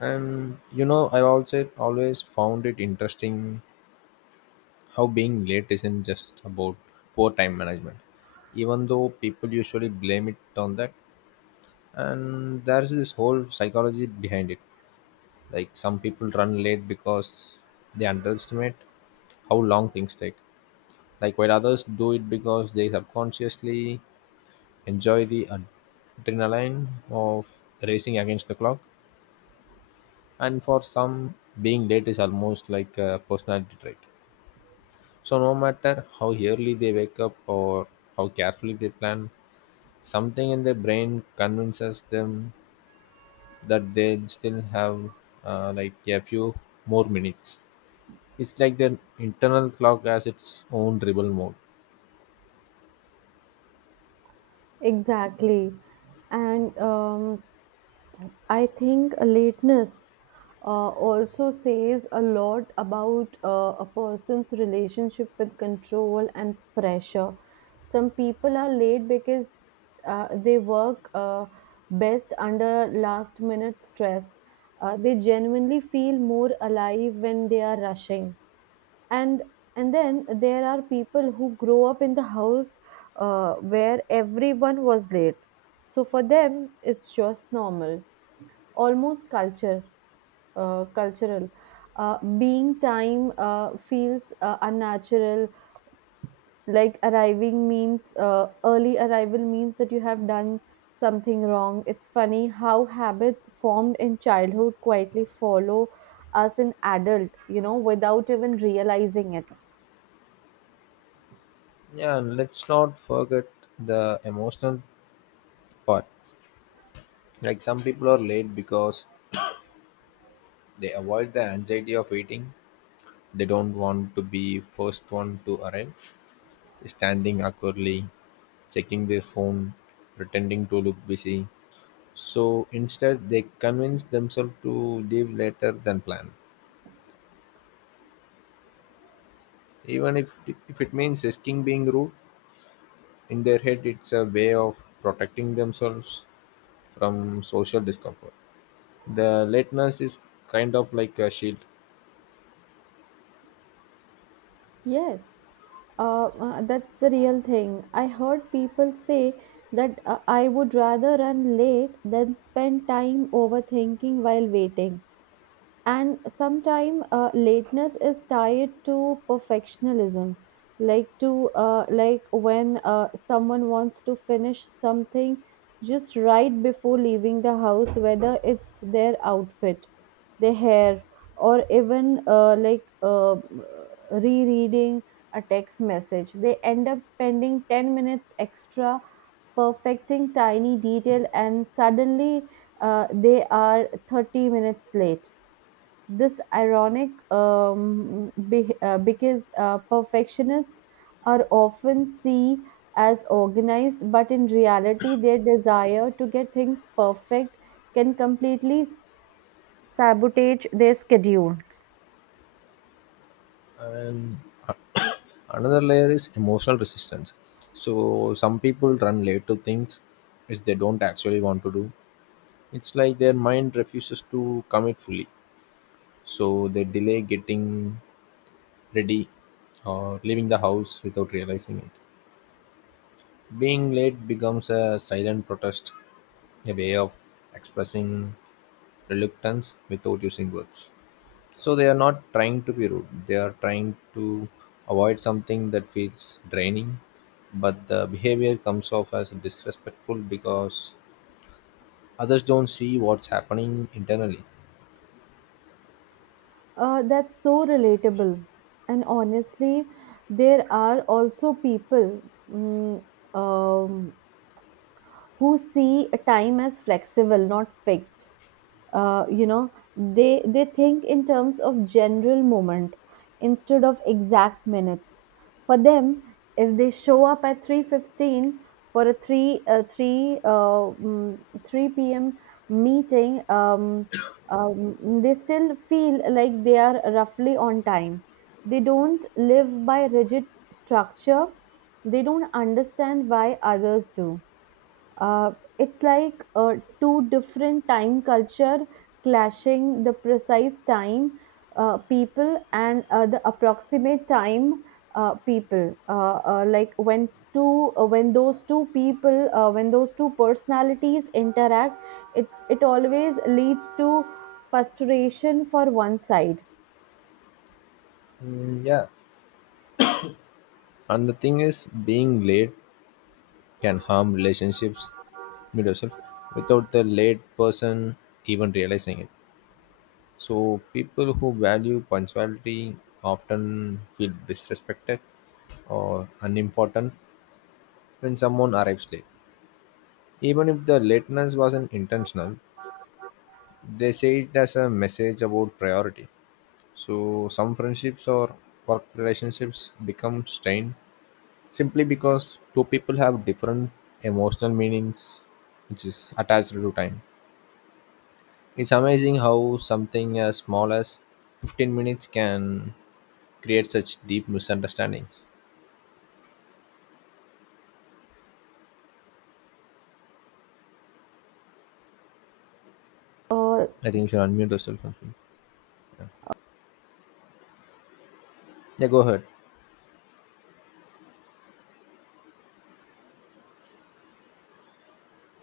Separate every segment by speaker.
Speaker 1: And you know, I've also always found it interesting how being late isn't just about poor time management, even though people usually blame it on that. And there's this whole psychology behind it. Like some people run late because they underestimate how long things take. Like while others do it because they subconsciously enjoy the adrenaline of racing against the clock. And for some, being late is almost like a personality trait. So no matter how early they wake up or how carefully they plan, something in their brain convinces them that they still have like a few more minutes. It's like their internal clock has its own rebel mode.
Speaker 2: Exactly. And I think lateness uh, also says a lot about a person's relationship with control and pressure. Some people are late because they work best under last minute stress. They genuinely feel more alive when they are rushing and and then there are people who grow up in the house where everyone was late, so for them it's just normal, almost culture, cultural, being time feels unnatural. Like arriving means early arrival means that you have done something wrong. It's funny how habits formed in childhood quietly follow us in adult without even realizing it.
Speaker 1: Yeah, and let's not forget the emotional part. Like some people are late because they avoid the anxiety of waiting. They don't want to be first one to arrive, standing awkwardly checking their phone, pretending to look busy. So instead, they convince themselves to leave later than planned. Even if it means risking being rude, in their head, it's a way of protecting themselves from social discomfort. The lateness is kind of like a shield.
Speaker 2: Yes, that's the real thing. I heard people say that I would rather run late than spend time overthinking while waiting. And sometimes lateness is tied to perfectionism, like when someone wants to finish something just right before leaving the house, whether it's their outfit, their hair, or even rereading a text message. They end up spending 10 minutes extra perfecting tiny detail, and suddenly they are 30 minutes late. This ironic because perfectionists are often seen as organized, but in reality, their desire to get things perfect can completely sabotage their schedule.
Speaker 1: And another layer is emotional resistance. So some people run late to things which they don't actually want to do. It's like their mind refuses to commit fully. So they delay getting ready or leaving the house without realizing it, being late becomes a silent protest, a way of expressing reluctance without using words. So they are not trying to be rude, they are trying to avoid something that feels draining, but the behavior comes off as disrespectful because others don't see what's happening internally.
Speaker 2: That's so relatable. And honestly, there are also people, mm, um, who see a time as flexible, not fixed. uh, you know they think in terms of general moment instead of exact minutes. For them, if they show up at 3:15 for a 3 p.m. meeting, they still feel like they are roughly on time. They don't live by rigid structure. They don't understand why others do. uh, it's like two different time culture clashing, the precise time people and the approximate time people. Uh, like when two when those two people When those two personalities interact, it always leads to frustration for one side.
Speaker 1: Mm, yeah. And the thing is, being late can harm relationships mid yourself without the late person even realizing it. So people who value punctuality often feel disrespected or unimportant when someone arrives late. Even if the lateness wasn't intentional, they say it as a message about priority. So some friendships or work relationships become strained simply because two people have different emotional meanings which is attached to time. It's amazing how something as small as 15 minutes can create such deep misunderstandings.
Speaker 2: uh,
Speaker 1: I think you should unmute yourself. I think. Yeah. Yeah, go ahead.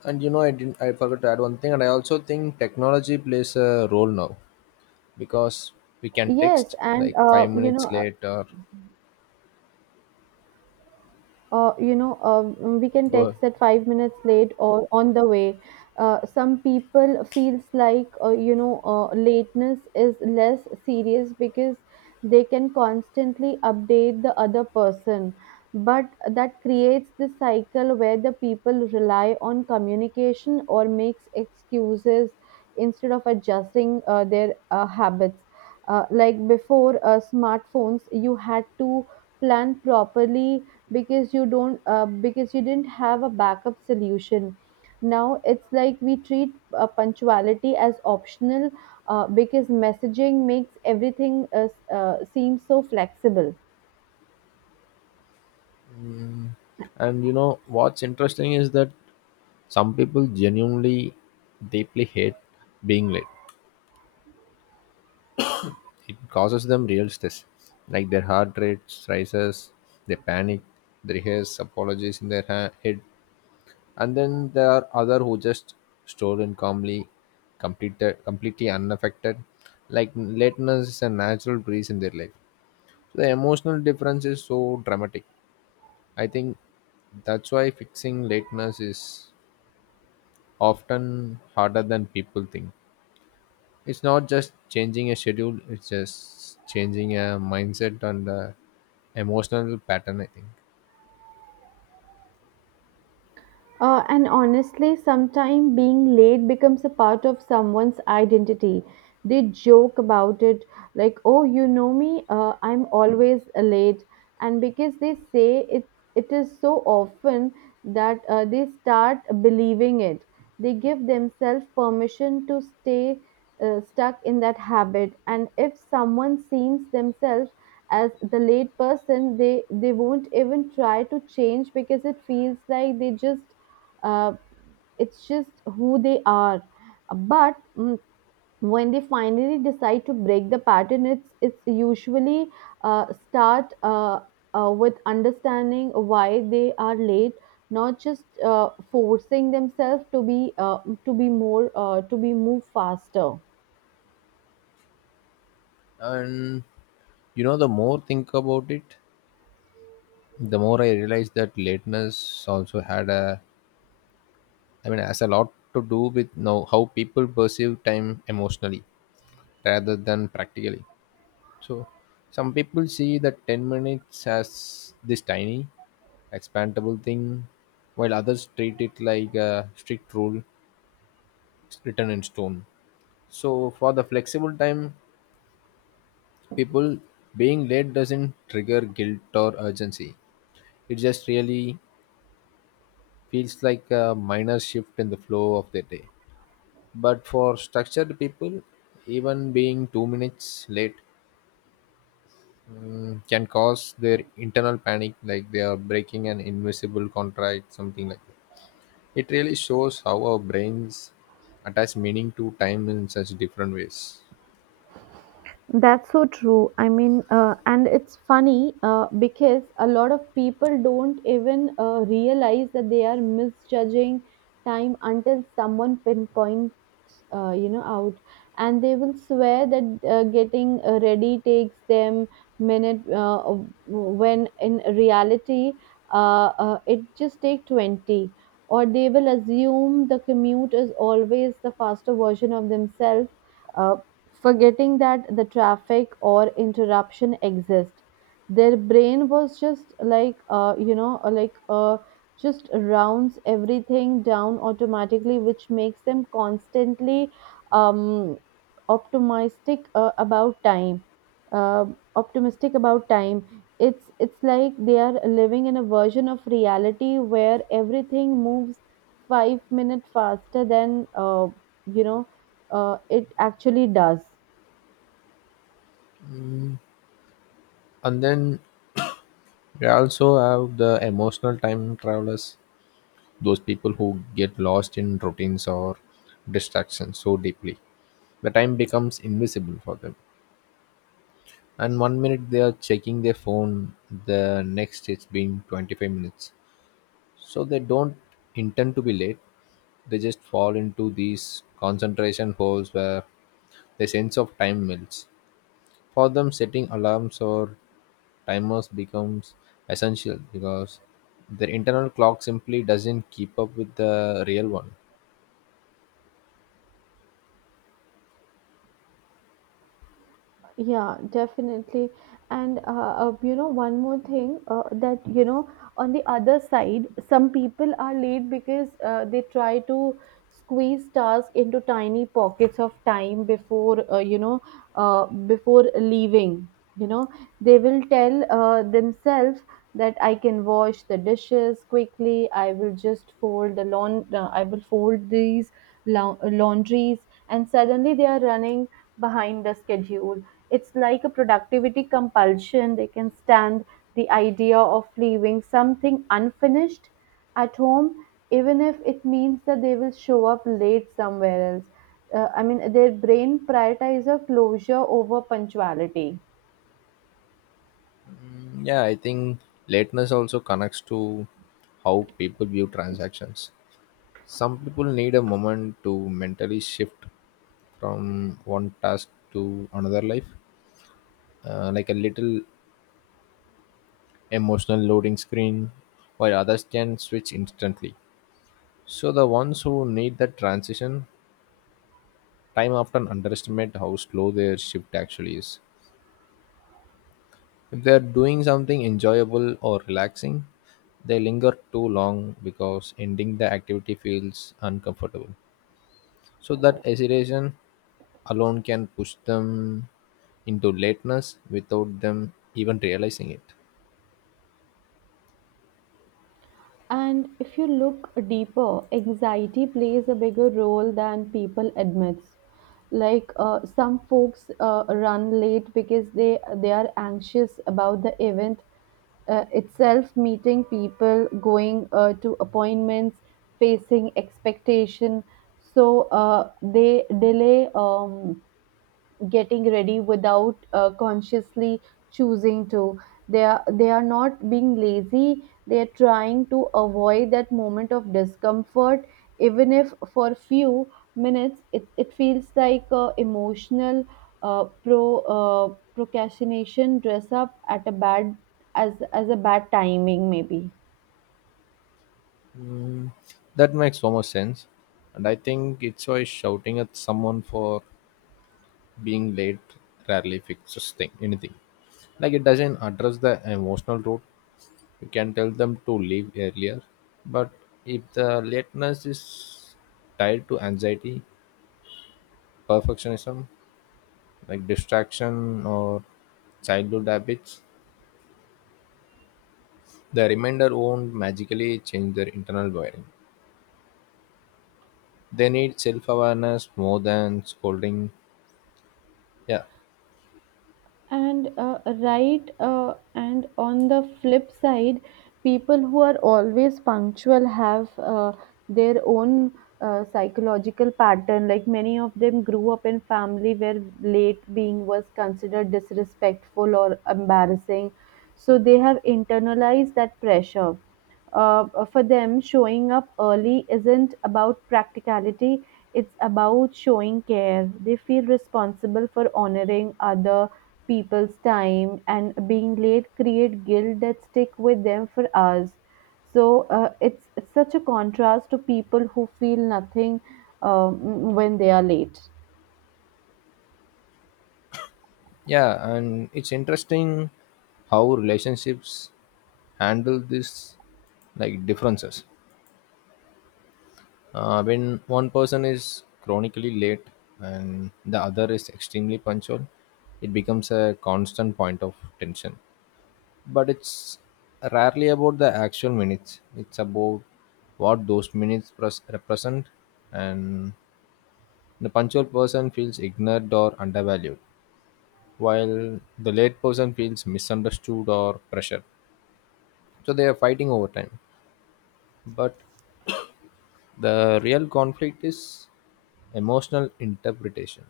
Speaker 1: And you know, I didn't. I forgot to add one thing, and I also think technology plays a role now because we can
Speaker 2: yes,
Speaker 1: text
Speaker 2: and
Speaker 1: like five minutes late. Or
Speaker 2: uh, you know, uh, we can
Speaker 1: go ahead.
Speaker 2: text at 5 minutes late or on the way. Some people feels like, lateness is less serious because they can constantly update the other person. But that creates the cycle where the people rely on communication or makes excuses instead of adjusting their habits. Like before smartphones, you had to plan properly because you don't because you didn't have a backup solution. Now it's like we treat punctuality as optional because messaging makes everything seem so flexible.
Speaker 1: And you know what's interesting is that some people genuinely deeply hate being late. It causes them real stress, like their heart rate rises, they panic, they rehearse apologies in their head, and then there are other who just store in calmly, completely unaffected. Like lateness is a natural breeze in their life. So, the emotional difference is so dramatic. I think that's why fixing lateness is often harder than people think. It's not just changing a schedule, it's just changing a mindset and the emotional pattern, I think.
Speaker 2: And honestly, sometimes being late becomes a part of someone's identity. They joke about it, like, "Oh, you know me, I'm always late," and because they say it, it is so often that they start believing it. They give themselves permission to stay stuck in that habit, and if someone seems themselves as the late person, they won't even try to change because it feels like they just uh, it's just who they are. But when they finally decide to break the pattern, it's usually start with understanding why they are late, not just forcing themselves to be move faster.
Speaker 1: And you know, the more think about it, the more I realize that lateness also had a, I mean, has a lot to do with now how people perceive time emotionally rather than practically. So, some people see that 10 minutes as this tiny, expandable thing, while others treat it like a strict rule written in stone. So for the flexible time people, being late doesn't trigger guilt or urgency. It just really feels like a minor shift in the flow of the day. But for structured people, even being 2 minutes late can cause their internal panic, like they are breaking an invisible contract, something like that. It really shows how our brains attach meaning to time in such different ways.
Speaker 2: That's so true. I mean, and it's funny because a lot of people don't even realize that they are misjudging time until someone pinpoints, out, and they will swear that getting ready takes them minute, when in reality it just take 20. Or they will assume the commute is always the faster version of themselves, uh, forgetting that the traffic or interruption exist. Their brain was just like just rounds everything down automatically, which makes them constantly um, optimistic about time uh, optimistic about time. It's like they are living in a version of reality where everything moves 5 minutes faster than you know it actually does.
Speaker 1: And then we also have the emotional time travelers, those people who get lost in routines or distractions so deeply. The time becomes invisible for them. And one minute they are checking their phone, the next it's been 25 minutes. So they don't intend to be late, they just fall into these concentration holes where the sense of time melts. For them, setting alarms or timers becomes essential because their internal clock simply doesn't keep up with the real one.
Speaker 2: Yeah, definitely. And one more thing on the other side, some people are late because they try to squeeze tasks into tiny pockets of time before leaving. You know, they will tell themselves that I can wash the dishes quickly. I will just fold the lawn. I will fold these laundries, and suddenly they are running behind the schedule. It's like a productivity compulsion. They can stand the idea of leaving something unfinished at home, even if it means that they will show up late somewhere else. I mean, their brain prioritizes closure over punctuality.
Speaker 1: Mm, yeah, I think lateness also connects to how people view transactions. Some people need a moment to mentally shift from one task to another life, like a little emotional loading screen, while others can switch instantly. So the ones who need that transition time often underestimate how slow their shift actually is. If they are doing something enjoyable or relaxing, they linger too long because ending the activity feels uncomfortable. So that hesitation alone can push them into lateness without them even realizing it.
Speaker 2: And if you look deeper, anxiety plays a bigger role than people admits. Like some folks run late because they are anxious about the event itself, meeting people, going to appointments, facing expectation. So they delay. Getting ready without consciously choosing to, they are not being lazy, they are trying to avoid that moment of discomfort, even if for few minutes it, it feels like emotional uh, pro procrastination dress up at a bad, as a bad timing maybe.
Speaker 1: Mm, that makes so much sense. And I think it's why shouting at someone for being late rarely fixes thing anything. Like it doesn't address the emotional root. You can tell them to leave earlier, but if the lateness is tied to anxiety, perfectionism, like distraction or childhood habits, the remainder won't magically change their internal wiring. They need self awareness more than scolding. Yeah,
Speaker 2: And and on the flip side, people who are always punctual have their own psychological pattern. Like many of them grew up in family where late being was considered disrespectful or embarrassing, so they have internalized that pressure. uh, for them, showing up early isn't about practicality, it's about showing care. They feel responsible for honoring other people's time, and being late create guilt that stick with them for hours. So it's such a contrast to people who feel nothing when they are late.
Speaker 1: yeah, and it's interesting how relationships handle this like differences. When one person is chronically late and the other is extremely punctual, it becomes a constant point of tension. But it's rarely about the actual minutes, it's about what those represent. And the punctual person feels ignored or undervalued, while the late person feels misunderstood or pressured. So they are fighting over time. But the real conflict is emotional interpretation.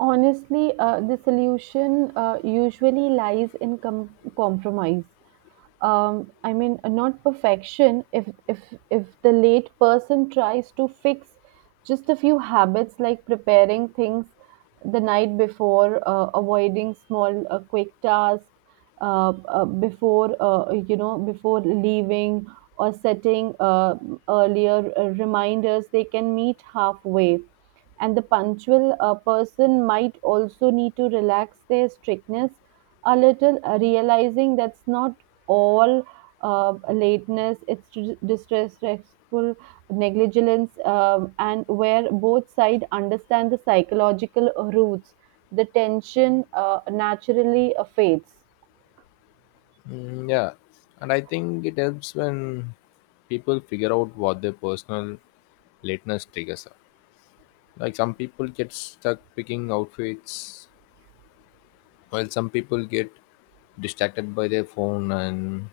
Speaker 2: Honestly, the solution usually lies in compromise. I mean, not perfection. If the late person tries to fix just a few habits like preparing things the night before, avoiding small quick tasks, before you know before leaving, or setting earlier reminders, they can meet halfway. And the punctual person might also need to relax their strictness a little, realizing that's not all lateness, it's disrespectful negligence. And where both sides understand the psychological roots, the tension naturally fades.
Speaker 1: Mm, yeah, and I think it helps when people figure out what their personal lateness triggers are. Like some people get stuck picking outfits, while some people get distracted by their phone, and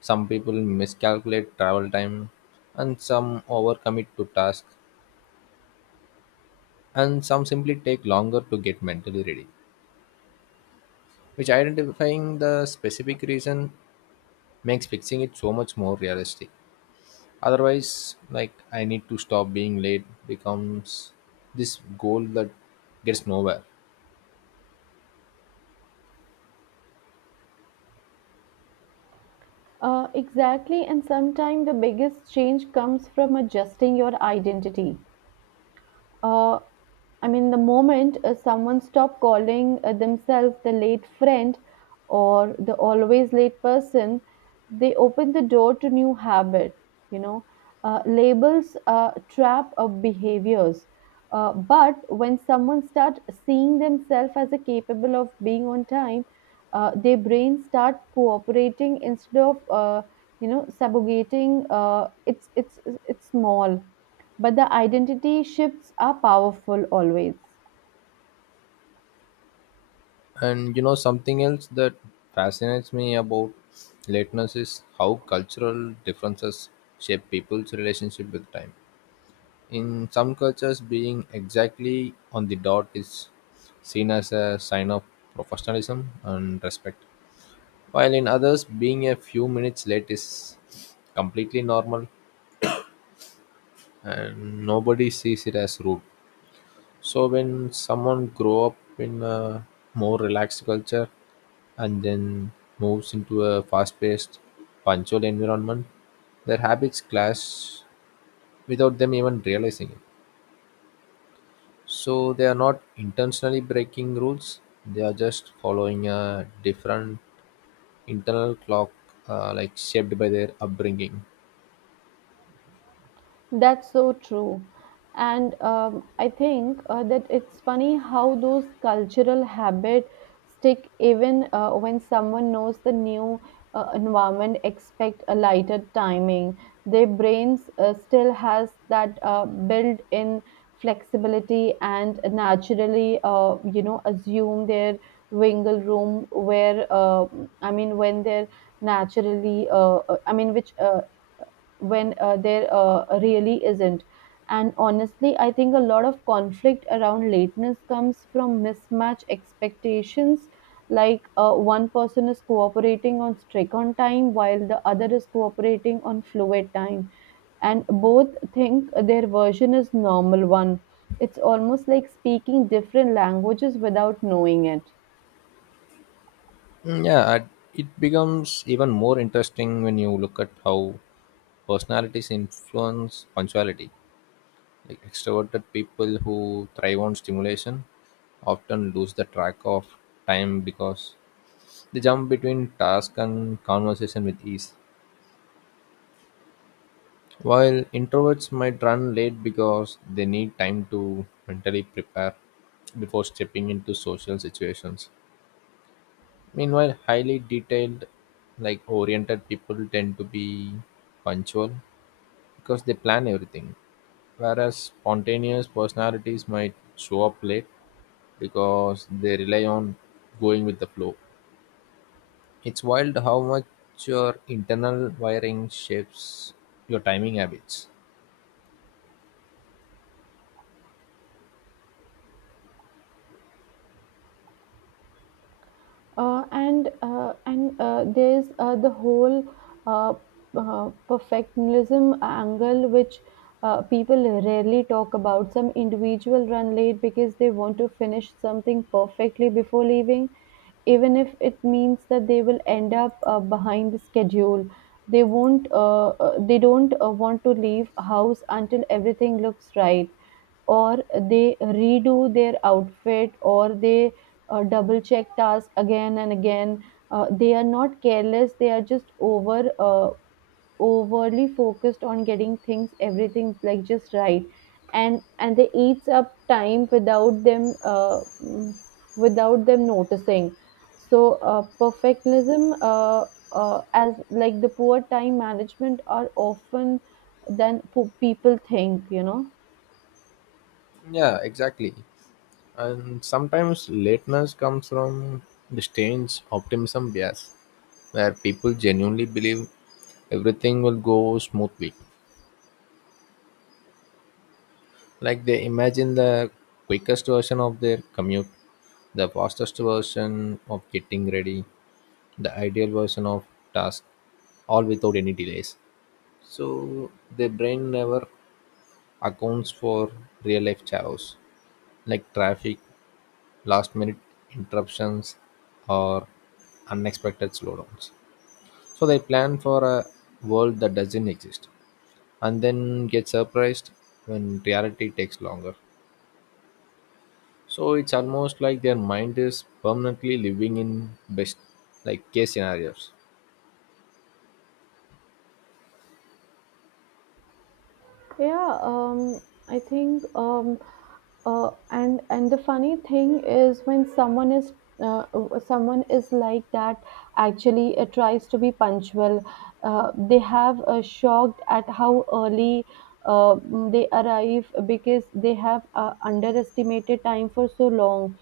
Speaker 1: some people miscalculate travel time, and some overcommit to tasks, and some simply take longer to get mentally ready. Which identifying the specific reason makes fixing it so much more realistic. Otherwise, like I need to stop being late becomes this goal that gets nowhere.
Speaker 2: Exactly, and sometimes the biggest change comes from adjusting your identity. uh, I mean, the moment someone stop calling themselves the late friend or the always late person, they open the door to new habit. You know, labels trap of behaviors. But when someone start seeing themselves as a capable of being on time, their brain start cooperating instead of sabotating. It's small, but the identity shifts are powerful always.
Speaker 1: And you know, something else that fascinates me about lateness is how cultural differences shape people's relationship with time. In some cultures, being exactly on the dot is seen as a sign of professionalism and respect, while in others, being a few minutes late is completely normal and nobody sees it as rude. So when someone grow up in a more relaxed culture and then moves into a fast-paced, punctual environment, their habits clash without them even realizing it. So they are not intentionally breaking rules; they are just following a different internal clock, like shaped by their upbringing.
Speaker 2: That's so true. And I think that it's funny how those cultural habits stick even when someone knows the new environment, expect a lighter timing. Their brains still has that built-in flexibility and naturally, assume their wiggle room where, I mean, when they're naturally, I mean, which when there really isn't. And honestly, I think a lot of conflict around lateness comes from mismatch expectations. Like one person is cooperating on strict on time while the other is cooperating on fluid time, and both think their version is normal one. It's almost like speaking different languages without knowing it.
Speaker 1: Mm, yeah, it becomes even more interesting when you look at how personalities influence punctuality. Like extroverted people who thrive on stimulation often lose the track of time because they jump between task and conversation with ease. While introverts might run late because they need time to mentally prepare before stepping into social situations. Meanwhile, highly detailed, like oriented people tend to be punctual because they plan everything, whereas spontaneous personalities might show up late because they rely on going with the flow. It's wild how much your internal wiring shapes your timing habits.
Speaker 2: And there's The whole uh, perfectionism angle which people rarely talk about, some individual run late because they want to finish something perfectly before leaving, even if it means that they will end up behind the schedule. They don't want to leave house until everything looks right, or they redo their outfit, or they double check task again and again. They are not careless. They are just overly focused on getting things everything like just right, and they eats up time without them, without them noticing. So perfectionism as like the poor time management are often than people think. You know.
Speaker 1: Yeah, exactly. And sometimes lateness comes from the strange optimism bias, where people genuinely believe everything will go smoothly. Like they imagine the quickest version of their commute, the fastest version of getting ready, the ideal version of task, all without any delays. So the brain never accounts for real life chaos like traffic, last minute interruptions, or unexpected slowdowns. So they plan for a world that doesn't exist and then get surprised when reality takes longer. So it's almost like their mind is permanently living in best like case scenarios.
Speaker 2: Yeah, I think, um, and the funny thing is when someone is like that, actually, it tries to be punctual. They have shocked at how early uh, they arrive because they have underestimated time for so long.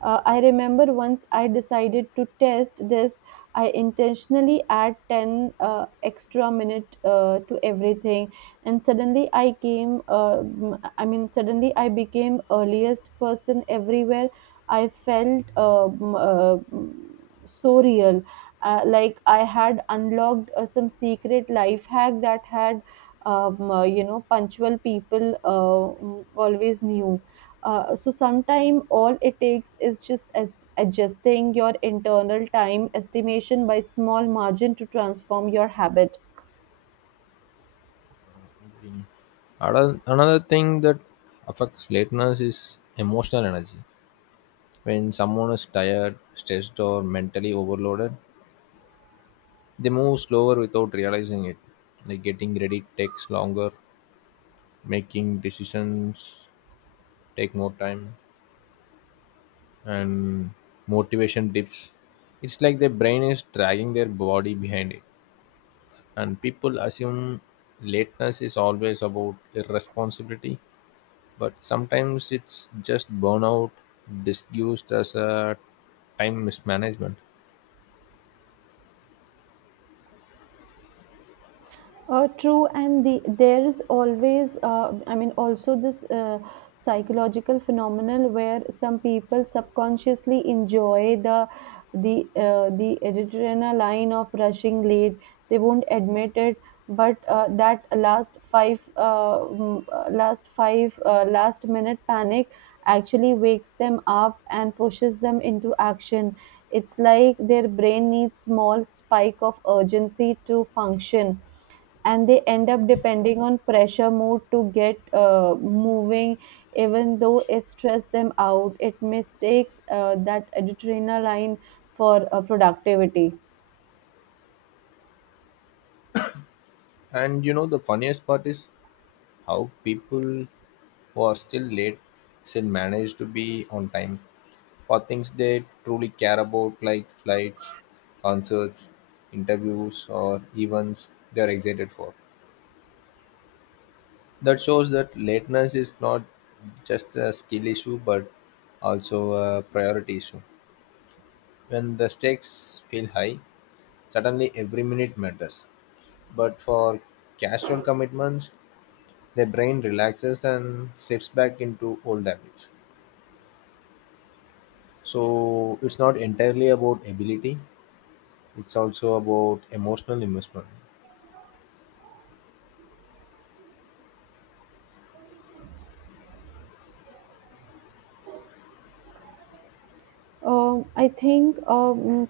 Speaker 2: I remember once I decided to test this. I intentionally add 10 extra minute to everything, and suddenly I became earliest person everywhere. I felt, so real, like I had unlocked some secret life hack that had punctual people always knew. So sometime all it takes is just as adjusting your internal time estimation by small margin to transform your habit.
Speaker 1: Another thing that affects lateness is emotional energy. When someone is tired, stressed, or mentally overloaded, they move slower without realizing it. Like getting ready takes longer, making decisions take more time, and motivation dips. It's like their brain is dragging their body behind it. And people assume lateness is always about irresponsibility, but sometimes it's just burnout disguised as a time mismanagement.
Speaker 2: True, and the there is always, I mean, also this psychological phenomenon where some people subconsciously enjoy the adrenaline of rushing late. They won't admit it, but that last five, mm, last five, last minute panic actually wakes them up and pushes them into action. It's like their brain needs small spike of urgency to function, and they end up depending on pressure mood to get moving. Even though it stress them out, it mistakes that adrenaline for productivity.
Speaker 1: And you know, the funniest part is how people who are still late still manage to be on time for things they truly care about, like flights, concerts, interviews, or events they're excited for. That shows that lateness is not just a skill issue but also a priority issue. When the stakes feel high, suddenly every minute matters. But for casual commitments, the brain relaxes and slips back into old habits. So it's not entirely about ability, it's also about emotional investment.
Speaker 2: I think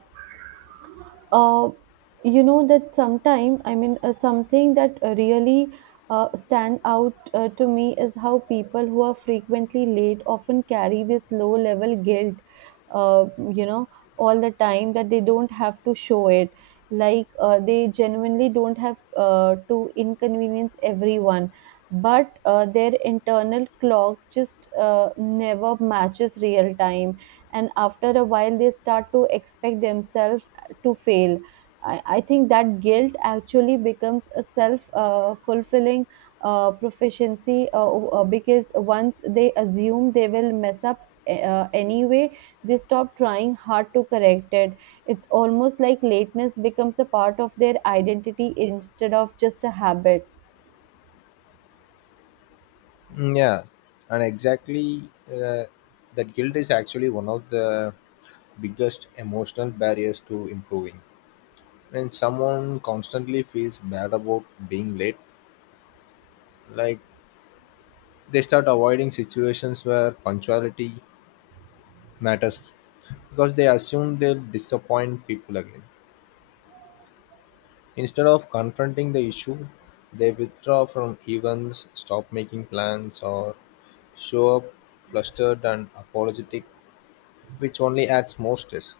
Speaker 2: uh, you know That sometime I mean something that really stand out to me is how people who are frequently late often carry this low level guilt uh, you know all the time, that they don't have to show it. Like they genuinely don't have to inconvenience everyone, but their internal clock just never matches real time, and after a while they start to expect themselves to fail. I think that guilt actually becomes a self fulfilling proficiency, because once they assume they will mess up anyway, they stop trying hard to correct it. It's almost like lateness becomes a part of their identity instead of just a habit.
Speaker 1: Mm, yeah, and exactly, that guilt is actually one of the biggest emotional barriers to improving. When someone constantly feels bad about being late, like they start avoiding situations where punctuality matters because they assume they'll disappoint people again. Instead of confronting the issue, they withdraw from events, stop making plans, or show up flustered and apologetic, which only adds more stress.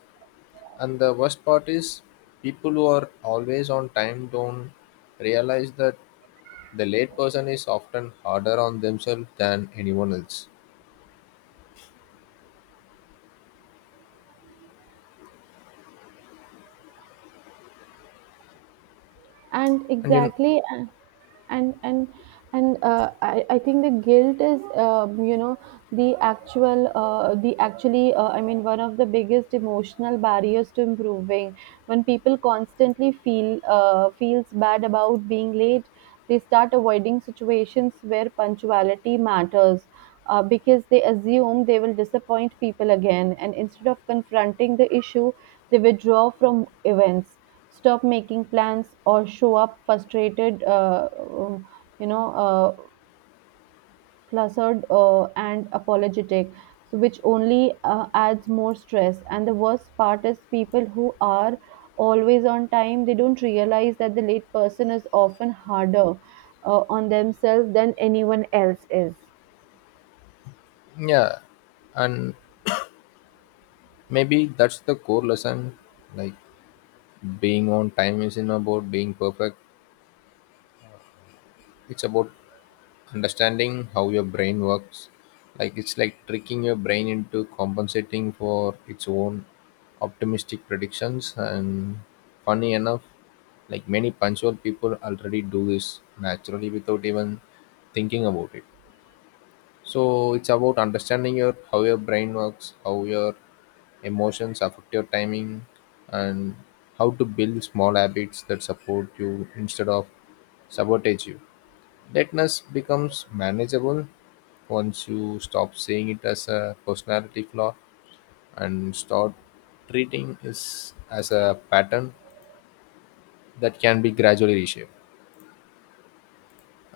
Speaker 1: And the worst part is, people who are always on time don't realize that the late person is often harder on themselves than anyone else.
Speaker 2: And
Speaker 1: And you,
Speaker 2: exactly and and and I think the guilt is the actual the actually I mean one of the biggest emotional barriers to improving. When people constantly feels bad about being late, they start avoiding situations where punctuality matters because they assume they will disappoint people again, and instead of confronting the issue, they withdraw from events, stop making plans, or show up frustrated, you know uh, flustered and apologetic, so which only adds more stress. And the worst part is, people who are always on time, they don't realize that the late person is often harder on themselves than anyone else is.
Speaker 1: yeah, and maybe that's the core lesson, like being on time isn't about being perfect, it's about understanding how your brain works, like it's like tricking your brain into compensating for its own optimistic predictions. And funny enough, like many punctual people already do this naturally without even thinking about it. So it's about understanding your how your brain works, how your emotions affect your timing, and how to build small habits that support you instead of sabotage you. Lateness becomes manageable once you stop seeing it as a personality flaw and start treating it as a pattern that can be gradually reshaped.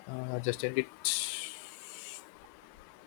Speaker 1: Just end it.